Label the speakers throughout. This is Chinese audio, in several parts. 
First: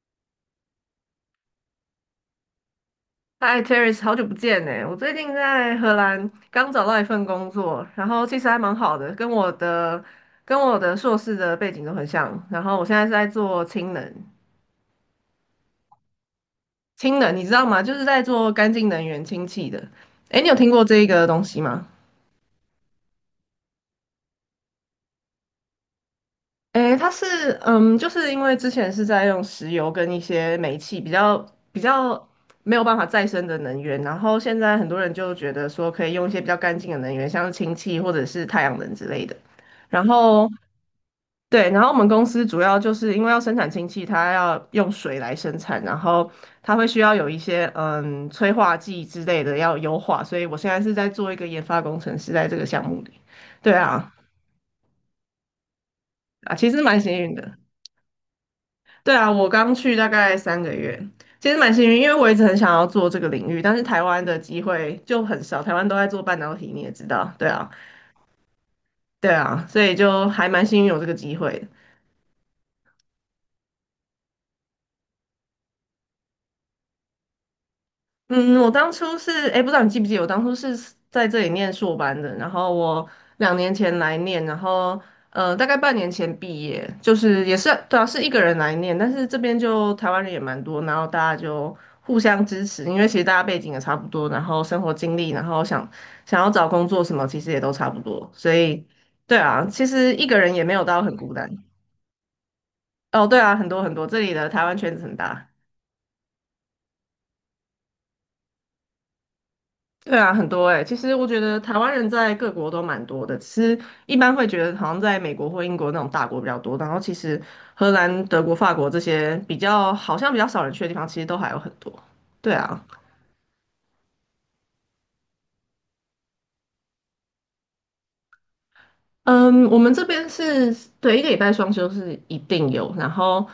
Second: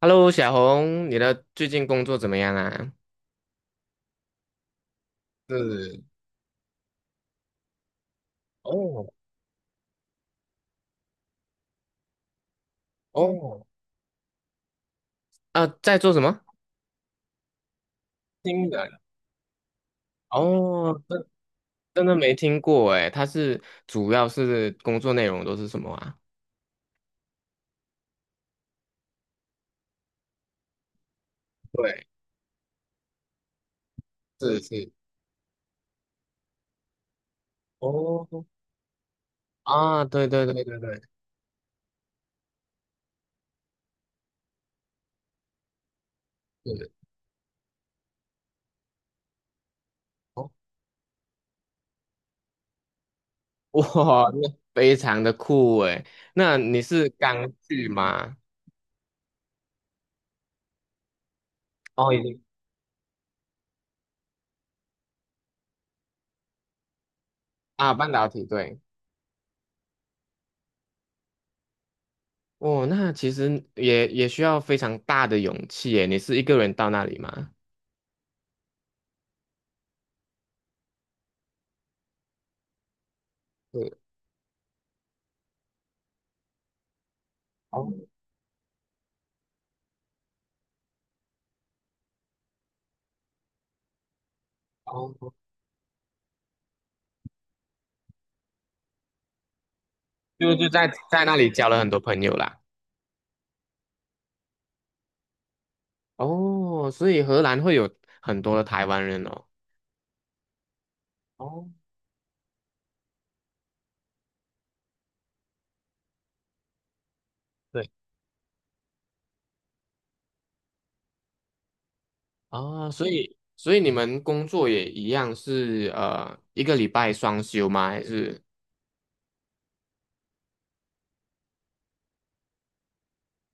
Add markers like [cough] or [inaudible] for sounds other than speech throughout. Speaker 1: Hello，小红，你的最近工作怎么样啊？
Speaker 2: 嗨，Terry，好久不见呢！我最近在荷
Speaker 1: 是
Speaker 2: 兰刚找到一份工作，然后其实还蛮好
Speaker 1: 哦
Speaker 2: 的，跟我的硕士的背景都很像。然后我现在是在做
Speaker 1: 哦，
Speaker 2: 氢能，
Speaker 1: 啊，在做什么？
Speaker 2: 氢能你知道吗？就是在做
Speaker 1: 新
Speaker 2: 干净
Speaker 1: 人
Speaker 2: 能源、氢气的。诶，你有听过
Speaker 1: 哦，
Speaker 2: 这个
Speaker 1: 真
Speaker 2: 东西吗？
Speaker 1: 真的没听过哎。它是主要是工作内容都是什么啊？
Speaker 2: 诶，它是嗯，就是因为之前是在用石油跟一些煤气比较比
Speaker 1: 对，
Speaker 2: 较没有办法再生的能源，然后现
Speaker 1: 是
Speaker 2: 在很
Speaker 1: 是
Speaker 2: 多人就觉得说可以用一些比较干净的能源，像是氢气或者
Speaker 1: 哦，
Speaker 2: 是太阳能之类的。
Speaker 1: 啊，
Speaker 2: 然
Speaker 1: 对对
Speaker 2: 后
Speaker 1: 对，对对对，
Speaker 2: 对，然后我们公司主要就是因为要生产氢气，它要用水来生产，然后它会
Speaker 1: 是
Speaker 2: 需要有一些催化剂之类的要优化，所以
Speaker 1: 哦，
Speaker 2: 我现在是在做一个研发工程师，在这个项目里。对啊，
Speaker 1: 哇，那非常的酷哎。
Speaker 2: 啊，
Speaker 1: 那
Speaker 2: 其实
Speaker 1: 你
Speaker 2: 蛮
Speaker 1: 是
Speaker 2: 幸运
Speaker 1: 刚
Speaker 2: 的。
Speaker 1: 去吗？
Speaker 2: 对啊，我刚去大概三个月，其实蛮幸运，因
Speaker 1: 哦，
Speaker 2: 为
Speaker 1: 已
Speaker 2: 我一
Speaker 1: 经
Speaker 2: 直很想要做这个领域，但是台湾的机会就很少，台湾都在做半导体，你也知道，对啊，
Speaker 1: 啊，半导体，对。
Speaker 2: 对啊，所以就还蛮幸运有这个机会。
Speaker 1: 哦，那其实也需要非常大的勇气诶。你是一个人到那里吗？
Speaker 2: 嗯，我当初是，哎，不知道你记不记得，我当初是在这里念硕班的，然后我两年前来念，然后大概半年前毕业，就是也是
Speaker 1: 哦
Speaker 2: 对啊，是一个人来念，但是这边就台湾人也蛮多，然后大家就互相支持，因为其实大家背景也差不多，然后生活经历，
Speaker 1: 哦，
Speaker 2: 然后想要找工作什么，其实也都差不多，所以对啊，其实一个人
Speaker 1: 就
Speaker 2: 也
Speaker 1: 就
Speaker 2: 没有
Speaker 1: 在
Speaker 2: 到很
Speaker 1: 在
Speaker 2: 孤
Speaker 1: 那里
Speaker 2: 单。
Speaker 1: 交了很多朋友啦。
Speaker 2: 哦，对啊，很多很多，这里的台湾圈子很大。
Speaker 1: 哦，所以荷兰会有很多的台湾人哦。
Speaker 2: 对啊，很多哎、其实我觉得
Speaker 1: 哦，
Speaker 2: 台湾人在各国都蛮多的，其是一般会觉得好像在美国或英国那种大国比较多，然后其实荷
Speaker 1: 对，
Speaker 2: 兰、德国、法国这些好像比较少人去的地方，其实都还有很多。对啊，
Speaker 1: 啊，所以你们工作也一样是一个礼拜双休吗？还是？
Speaker 2: 嗯，我们这边是对一个礼拜双休是一定有，然后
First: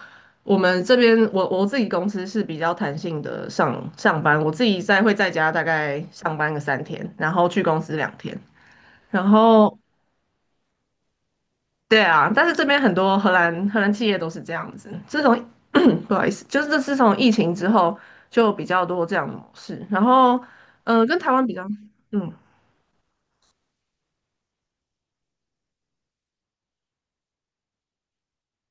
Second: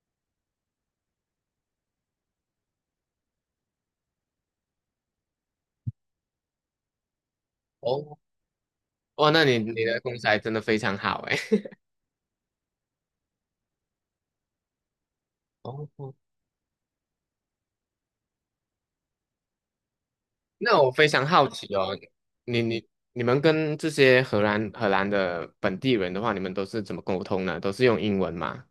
Speaker 2: 我们这边我自己公司是比较弹性的上班，我自己会在家大概上班个3天，然后去公司两
Speaker 1: 哦
Speaker 2: 天。然
Speaker 1: 哇，那你
Speaker 2: 后
Speaker 1: 你的公司还真的非常好诶。[laughs]
Speaker 2: 对啊，但是这边很多荷兰企业都是这样子。自从
Speaker 1: 哦，
Speaker 2: 嗯不好意思，就是自从疫情之后，就比较多这样的模式。然后，
Speaker 1: 那我非
Speaker 2: 跟
Speaker 1: 常
Speaker 2: 台湾
Speaker 1: 好
Speaker 2: 比较，
Speaker 1: 奇哦，
Speaker 2: 嗯，
Speaker 1: 你们跟这些荷兰的本地人的话，你们都是怎么沟通呢？都是用英文吗？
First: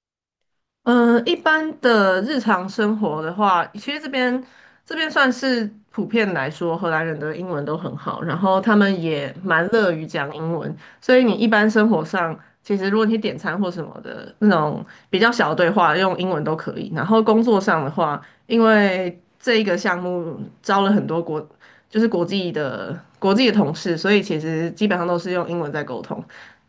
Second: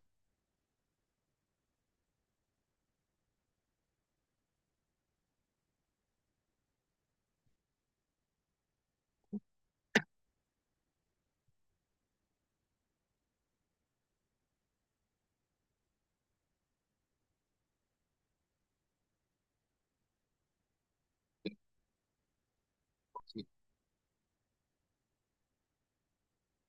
Speaker 2: 一般的日常生活的话，其实这边算是普遍来说，荷兰人的英文都很好，然后他们也蛮乐于讲英文，所以你一般生活上，其实如果你点餐或什么的那种比较小的对话，用英文都可以。然后工作上的话，因为这一个项目招了很多国，就是国际的同事，所以其实基本上都是用英文在沟通。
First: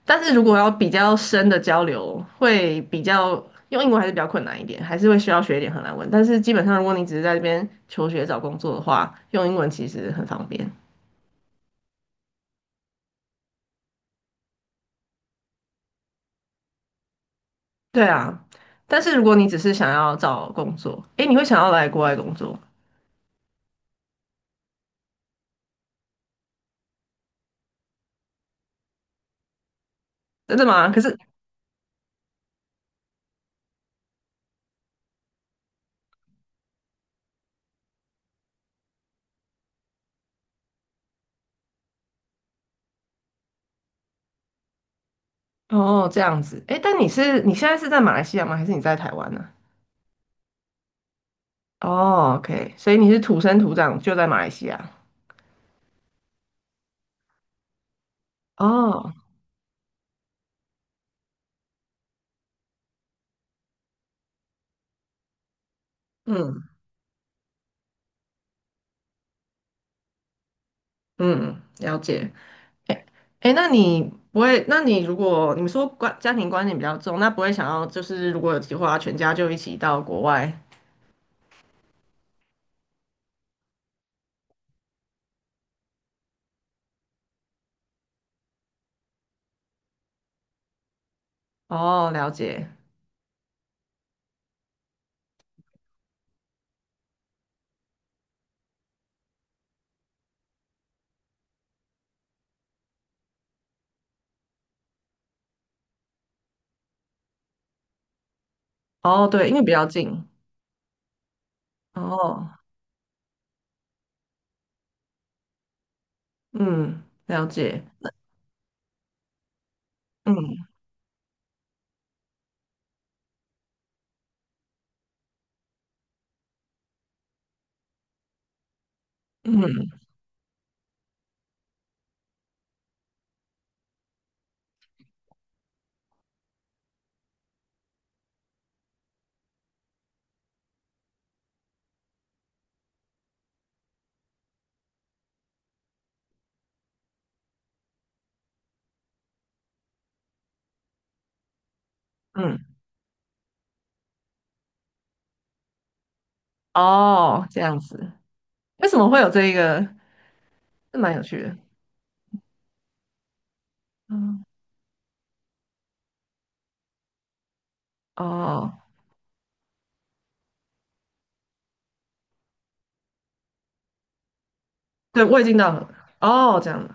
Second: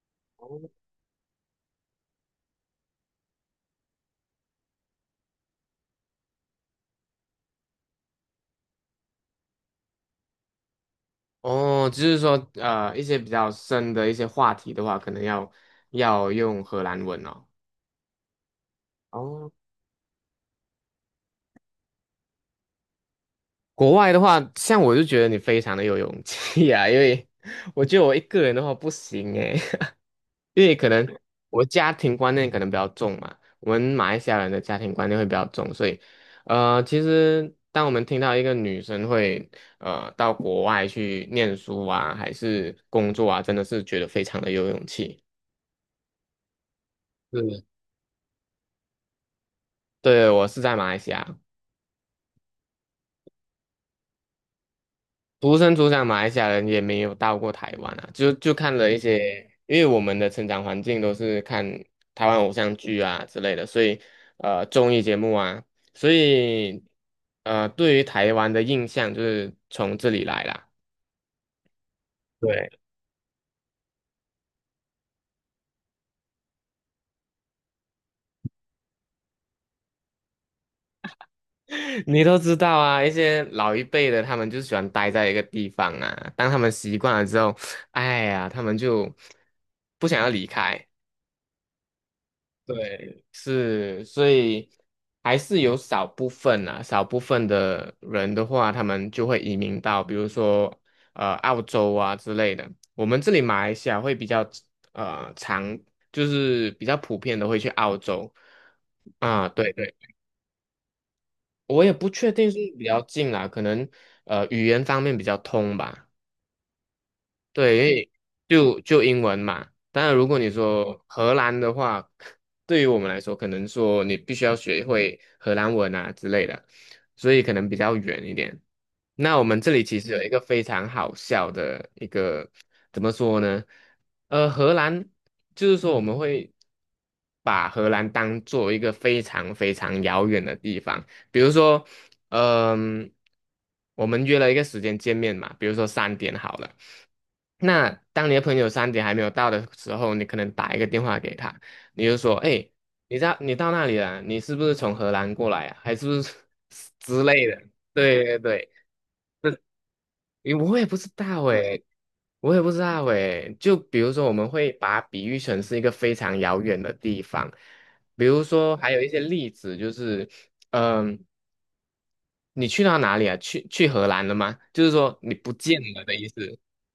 Speaker 2: 但是如果要比较深的交流，会比较用英文还是比较困难一点，还是会需要学一点荷兰文。但是基本上，如果你只是在这边求学找工作的话，用英文其实很方便。
Speaker 1: 哦，就是说，一些比较深的一些话题的话，可能要用荷兰文哦。
Speaker 2: 对啊，但是如果你
Speaker 1: 哦，
Speaker 2: 只是想要找工作，诶，你会想要来国外工作，
Speaker 1: 国外的话，像我就觉得你非常的有勇气啊，因为我觉得我一个人的话不行诶，[laughs]
Speaker 2: 真的
Speaker 1: 因为可
Speaker 2: 吗？可
Speaker 1: 能
Speaker 2: 是
Speaker 1: 我家庭观念可能比较重嘛，我们马来西亚人的家庭观念会比较重，所以，其实当我们听到一个女生会到国外去念书啊，还是工作啊，真的是觉得非常的有勇气。
Speaker 2: 哦，这样子，诶，但你是你
Speaker 1: 是，
Speaker 2: 现在是在马来西亚吗？还是你在台湾呢？
Speaker 1: 对，我是在马来西亚。
Speaker 2: 哦，OK，所以你是土生土长就在马来西亚。
Speaker 1: 土生土长马来西亚人也没有到过台湾啊，就看了一
Speaker 2: 哦，
Speaker 1: 些，因为我们的成长环境都是看台湾偶像剧啊之类的，所以综艺节目啊，所
Speaker 2: 嗯
Speaker 1: 以对于台湾的印象就是从这里来啦。
Speaker 2: 嗯，了解。
Speaker 1: 对，
Speaker 2: 哎哎，那你不会？那你如果你说关家庭观念比较重，那不会想要就是如果有计划，全家就一起到国外？
Speaker 1: [laughs] 你都知道啊，一些老一辈的他们就喜欢待在一个地方啊，当他们习惯了之后，哎呀，他们就不想要离开，
Speaker 2: 哦，了解。
Speaker 1: 对，是，所以还是有少部分啊，少部分的人的话，他们就会移民到，比如说澳洲啊之类的。我们这里马来西亚会比较常，就是比较普遍的会去澳洲
Speaker 2: 哦，对，
Speaker 1: 啊，
Speaker 2: 因为比
Speaker 1: 对
Speaker 2: 较
Speaker 1: 对，
Speaker 2: 近。
Speaker 1: 我也不确定
Speaker 2: 哦，
Speaker 1: 是比较近啊，可能语言方面比较通吧。
Speaker 2: 嗯，了
Speaker 1: 对，因
Speaker 2: 解。
Speaker 1: 为就英文嘛。当然，如果你
Speaker 2: 嗯
Speaker 1: 说荷兰的话，对于我们来说，可能说你必须要学会荷兰文啊之类的，所以可能比较远一点。那我们这里
Speaker 2: 嗯
Speaker 1: 其实有一个非常好笑的一个，怎么说呢？呃，荷兰就是说我们会把荷兰当做一个非常非常遥远的地方，比如说嗯，我们约了一个时间见面嘛，比如说三点好了。那当你的朋友三点还没有到的时候，你可能打一个电话给他，你就说：
Speaker 2: 嗯。
Speaker 1: “哎，你到那里了？你是不是从荷兰过来啊？还是不是 [laughs] 之
Speaker 2: 哦，
Speaker 1: 类
Speaker 2: 这
Speaker 1: 的？”
Speaker 2: 样子。
Speaker 1: 对对对，
Speaker 2: 为什么会有这一个？
Speaker 1: 因为我也不
Speaker 2: 这
Speaker 1: 知
Speaker 2: 蛮有趣
Speaker 1: 道
Speaker 2: 的。
Speaker 1: 哎，我也不知道哎。就比如说，我
Speaker 2: 嗯，
Speaker 1: 们会把它比喻成是一个非常遥远的地方，比如说
Speaker 2: 哦，
Speaker 1: 还有一些例子就是，嗯。你去到哪里啊？去荷兰了吗？就是说
Speaker 2: 对，
Speaker 1: 你
Speaker 2: 我已
Speaker 1: 不
Speaker 2: 经到
Speaker 1: 见
Speaker 2: 了。
Speaker 1: 了的意思。
Speaker 2: 哦，这样的。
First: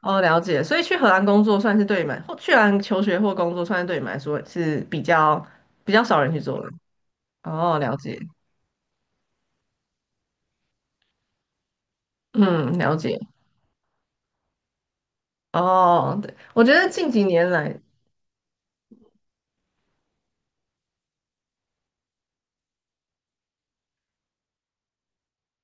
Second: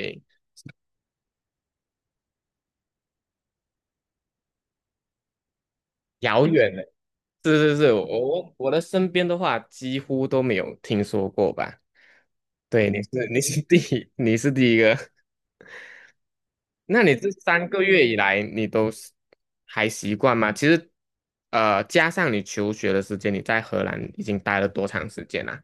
Speaker 2: 哦，了解。所以去荷兰工作算是对你们，或去荷兰求学或工作，算是对你们来说是比较少人去
Speaker 1: 遥
Speaker 2: 做的。
Speaker 1: 远了。是是
Speaker 2: 哦，
Speaker 1: 是，
Speaker 2: 了解，
Speaker 1: 我的身边的话几乎都没有听说过吧？
Speaker 2: 嗯，
Speaker 1: 对，
Speaker 2: 了
Speaker 1: 你是
Speaker 2: 解，
Speaker 1: 你是第一，你是第一个。[laughs]
Speaker 2: 哦，对，我觉得
Speaker 1: 那
Speaker 2: 近
Speaker 1: 你
Speaker 2: 几
Speaker 1: 这
Speaker 2: 年
Speaker 1: 三
Speaker 2: 来，
Speaker 1: 个月以来，你都是还习惯吗？其实，加上你求学的时间，你在荷兰已经待了多长时间啦？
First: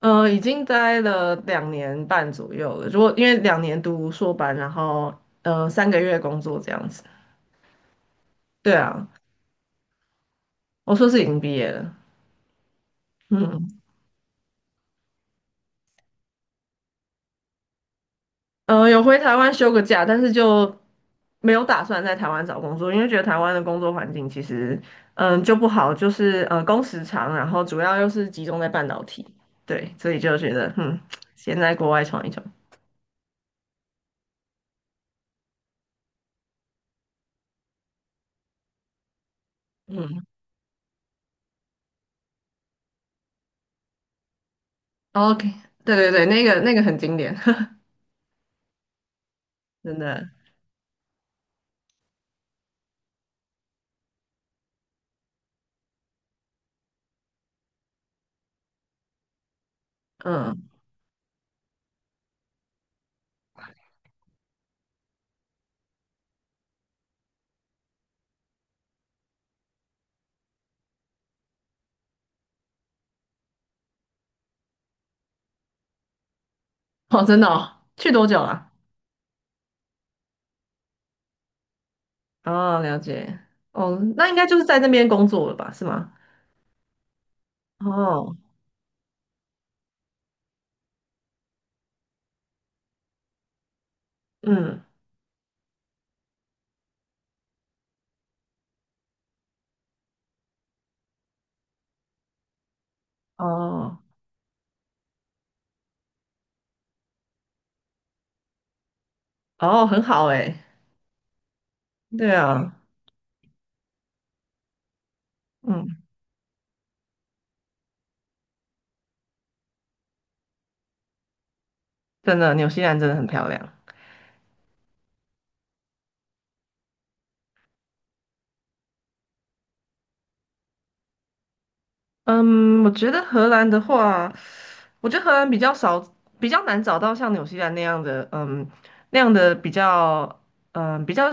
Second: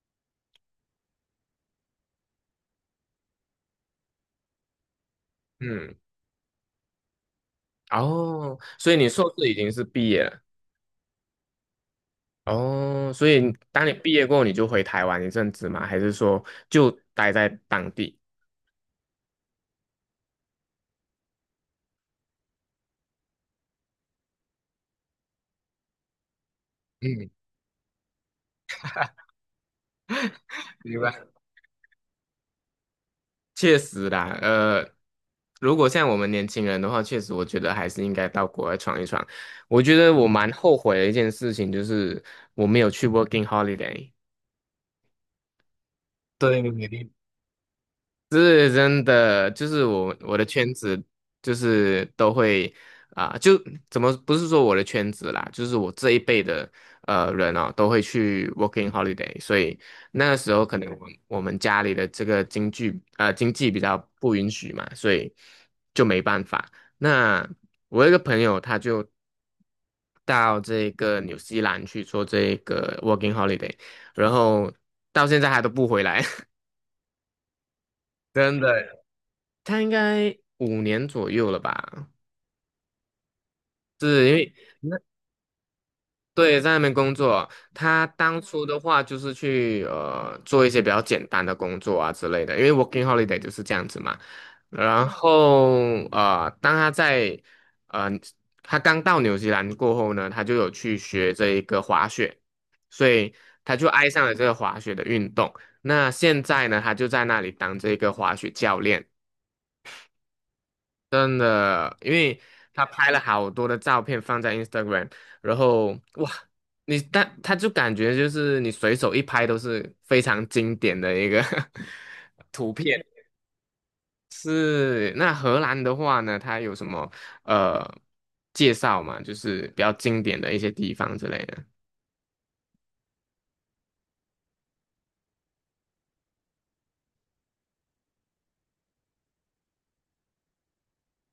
Speaker 2: 已经待了2年半左右了。如果因为两年读硕班，然后三
Speaker 1: 嗯，
Speaker 2: 个月工作这样子，
Speaker 1: 哦，
Speaker 2: 对
Speaker 1: 所以
Speaker 2: 啊，
Speaker 1: 你硕士已经是毕业了。
Speaker 2: 我硕士已经毕业了，
Speaker 1: 哦，所以
Speaker 2: 嗯，
Speaker 1: 当你毕业过后，你就回台湾一阵子吗？还是说就待在当地？
Speaker 2: 有回台湾休个假，但是就没有打算在台湾找工作，因为觉得台湾的工作环境其实就不好，就是工时
Speaker 1: 嗯，
Speaker 2: 长，然后主要又是集中在半导体，对，所以就觉得
Speaker 1: 明白。
Speaker 2: 先在国外闯一闯。
Speaker 1: 确实啦，如果像我们年轻人的话，确实我觉得还是应该到国外闯一闯。我觉得
Speaker 2: 嗯。
Speaker 1: 我蛮后悔的一件事情就是我没有去 working holiday。
Speaker 2: 哦 OK，对对对，那个
Speaker 1: 对，
Speaker 2: 那个很经典，[laughs]
Speaker 1: 是真的，就是
Speaker 2: 真
Speaker 1: 我
Speaker 2: 的，
Speaker 1: 我的圈子就是都会啊、就怎么不是说我的圈子啦，就是我这一辈的人哦，都会去 working holiday，所以那个时候
Speaker 2: 嗯，
Speaker 1: 可能我们家里的这个经济比较不允许嘛，所以就没办法。那我有一个朋友他就到这个纽西兰去做这个 working holiday，然后到现在还都不回来，
Speaker 2: 哦，真的哦，去多
Speaker 1: [laughs]
Speaker 2: 久
Speaker 1: 真
Speaker 2: 了？
Speaker 1: 的。他应该5年左右了吧？
Speaker 2: 哦，了解，哦，
Speaker 1: 是
Speaker 2: 那应
Speaker 1: 因
Speaker 2: 该
Speaker 1: 为
Speaker 2: 就是在那边工作了吧，是吗？
Speaker 1: 对在那边工作，他
Speaker 2: 哦，
Speaker 1: 当初的话就是去做一些比较简单的工作啊之类的，因为 working holiday 就是这样子嘛。
Speaker 2: 嗯，
Speaker 1: 然后当他在呃他刚到纽西兰过后呢，他就有去学这一个滑雪，所以他就
Speaker 2: 哦，
Speaker 1: 爱上了这个滑雪的运动。那现在呢，他就在那里当这个滑雪教练。
Speaker 2: 哦，很好诶，
Speaker 1: 真的，因
Speaker 2: 对
Speaker 1: 为
Speaker 2: 啊，
Speaker 1: 他拍了好多的照片放在 Instagram，然后
Speaker 2: 嗯，
Speaker 1: 哇，但他就感觉就是你随手一拍都是非常经典的一个
Speaker 2: 真
Speaker 1: [laughs]
Speaker 2: 的，纽
Speaker 1: 图
Speaker 2: 西兰
Speaker 1: 片。
Speaker 2: 真的很漂亮。
Speaker 1: 是，那荷兰的话呢，它有什么呃介绍嘛？就是比较经典的一些地方之类的，
Speaker 2: 嗯，我觉得荷兰的话，我觉得荷兰比较少，比较难找到像纽西兰那样的，那样的比较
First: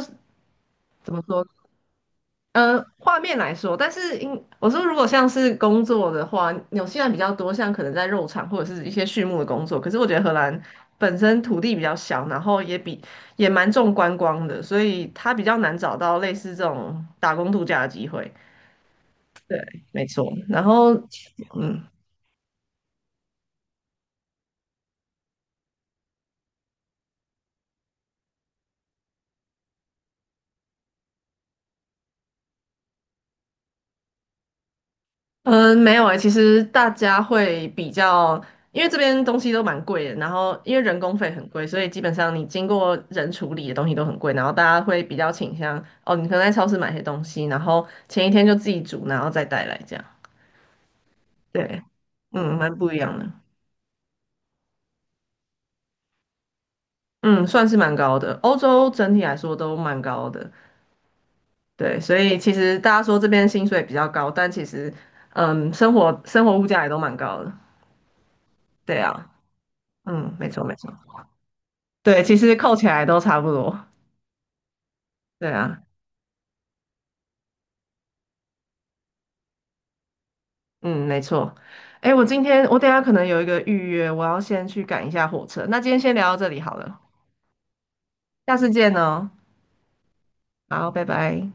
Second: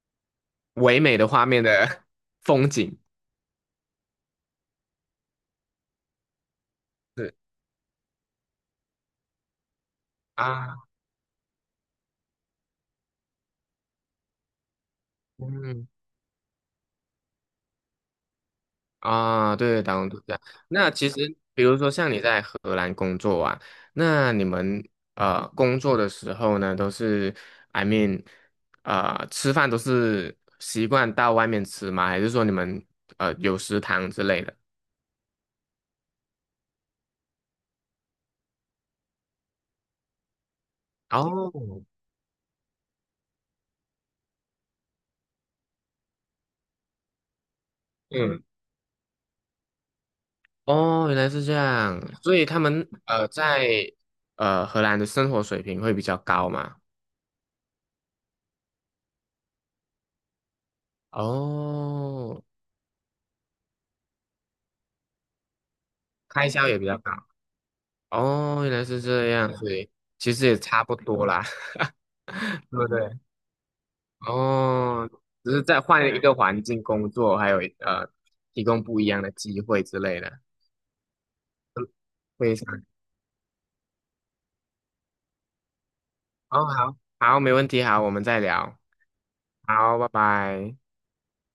Speaker 1: 唯
Speaker 2: 怎
Speaker 1: 美
Speaker 2: 么
Speaker 1: 的
Speaker 2: 说？
Speaker 1: 画面的 [laughs] 风景。
Speaker 2: 画面来说，但是因我说如果像是工作的话，纽西兰比较
Speaker 1: 是
Speaker 2: 多，像可能在肉场或者是一些畜牧的工作。可是我觉得荷兰
Speaker 1: 啊，
Speaker 2: 本身土地比较小，然后也蛮重观光的，所以它比较难
Speaker 1: 嗯。
Speaker 2: 找到类似这种打工度假的机会。
Speaker 1: 啊，
Speaker 2: 对，
Speaker 1: 对，打
Speaker 2: 没
Speaker 1: 工度
Speaker 2: 错。
Speaker 1: 假。
Speaker 2: 然
Speaker 1: 那
Speaker 2: 后，
Speaker 1: 其实，比如
Speaker 2: 嗯，
Speaker 1: 说像你在荷兰工作啊，那你们工作的时候呢，都是，I mean，吃饭都是习惯到外面吃吗？还是说你们有食堂之类的？
Speaker 2: 嗯，没有诶，其实大家会比较，因为这边东西都蛮贵的，然后因为人工费很贵，所
Speaker 1: 哦，
Speaker 2: 以基本上你经过人处理的东西都很贵，然后大家会比较倾向，哦，你可能在超市买些东西，然后前一
Speaker 1: 嗯，
Speaker 2: 天就自己煮，然后再带来这样。
Speaker 1: 哦，原来是这
Speaker 2: 对，
Speaker 1: 样，所以他
Speaker 2: 蛮
Speaker 1: 们
Speaker 2: 不一样的，
Speaker 1: 在荷兰的生活水平会比较高嘛？
Speaker 2: 嗯，算是蛮高的，欧洲整体来说都蛮高的，对，所以
Speaker 1: 哦，
Speaker 2: 其实大家说这边薪水比较高，但其实，生活生
Speaker 1: 开
Speaker 2: 活物
Speaker 1: 销也
Speaker 2: 价
Speaker 1: 比
Speaker 2: 也都
Speaker 1: 较高。
Speaker 2: 蛮高的，
Speaker 1: 哦，原来
Speaker 2: 对
Speaker 1: 是
Speaker 2: 啊，
Speaker 1: 这样，所以其
Speaker 2: 嗯，
Speaker 1: 实
Speaker 2: 没
Speaker 1: 也
Speaker 2: 错没
Speaker 1: 差
Speaker 2: 错。
Speaker 1: 不多啦，
Speaker 2: 对，其实
Speaker 1: [laughs] 对
Speaker 2: 扣
Speaker 1: 不
Speaker 2: 起来
Speaker 1: 对？
Speaker 2: 都差不多。
Speaker 1: 哦，
Speaker 2: 对
Speaker 1: 只是在
Speaker 2: 啊，
Speaker 1: 换一个环境工作，还有提供不一样的机会之类的，
Speaker 2: 嗯，没错。
Speaker 1: 嗯
Speaker 2: 哎，我今
Speaker 1: 非
Speaker 2: 天我
Speaker 1: 常，
Speaker 2: 等一下可能有一个预约，我要先去赶一下火车。那今天先聊到这里
Speaker 1: 哦，
Speaker 2: 好
Speaker 1: 好，
Speaker 2: 了，
Speaker 1: 好，没问题，好，我们再
Speaker 2: 下次
Speaker 1: 聊，
Speaker 2: 见哦。
Speaker 1: 好，拜拜。
Speaker 2: 好，拜拜。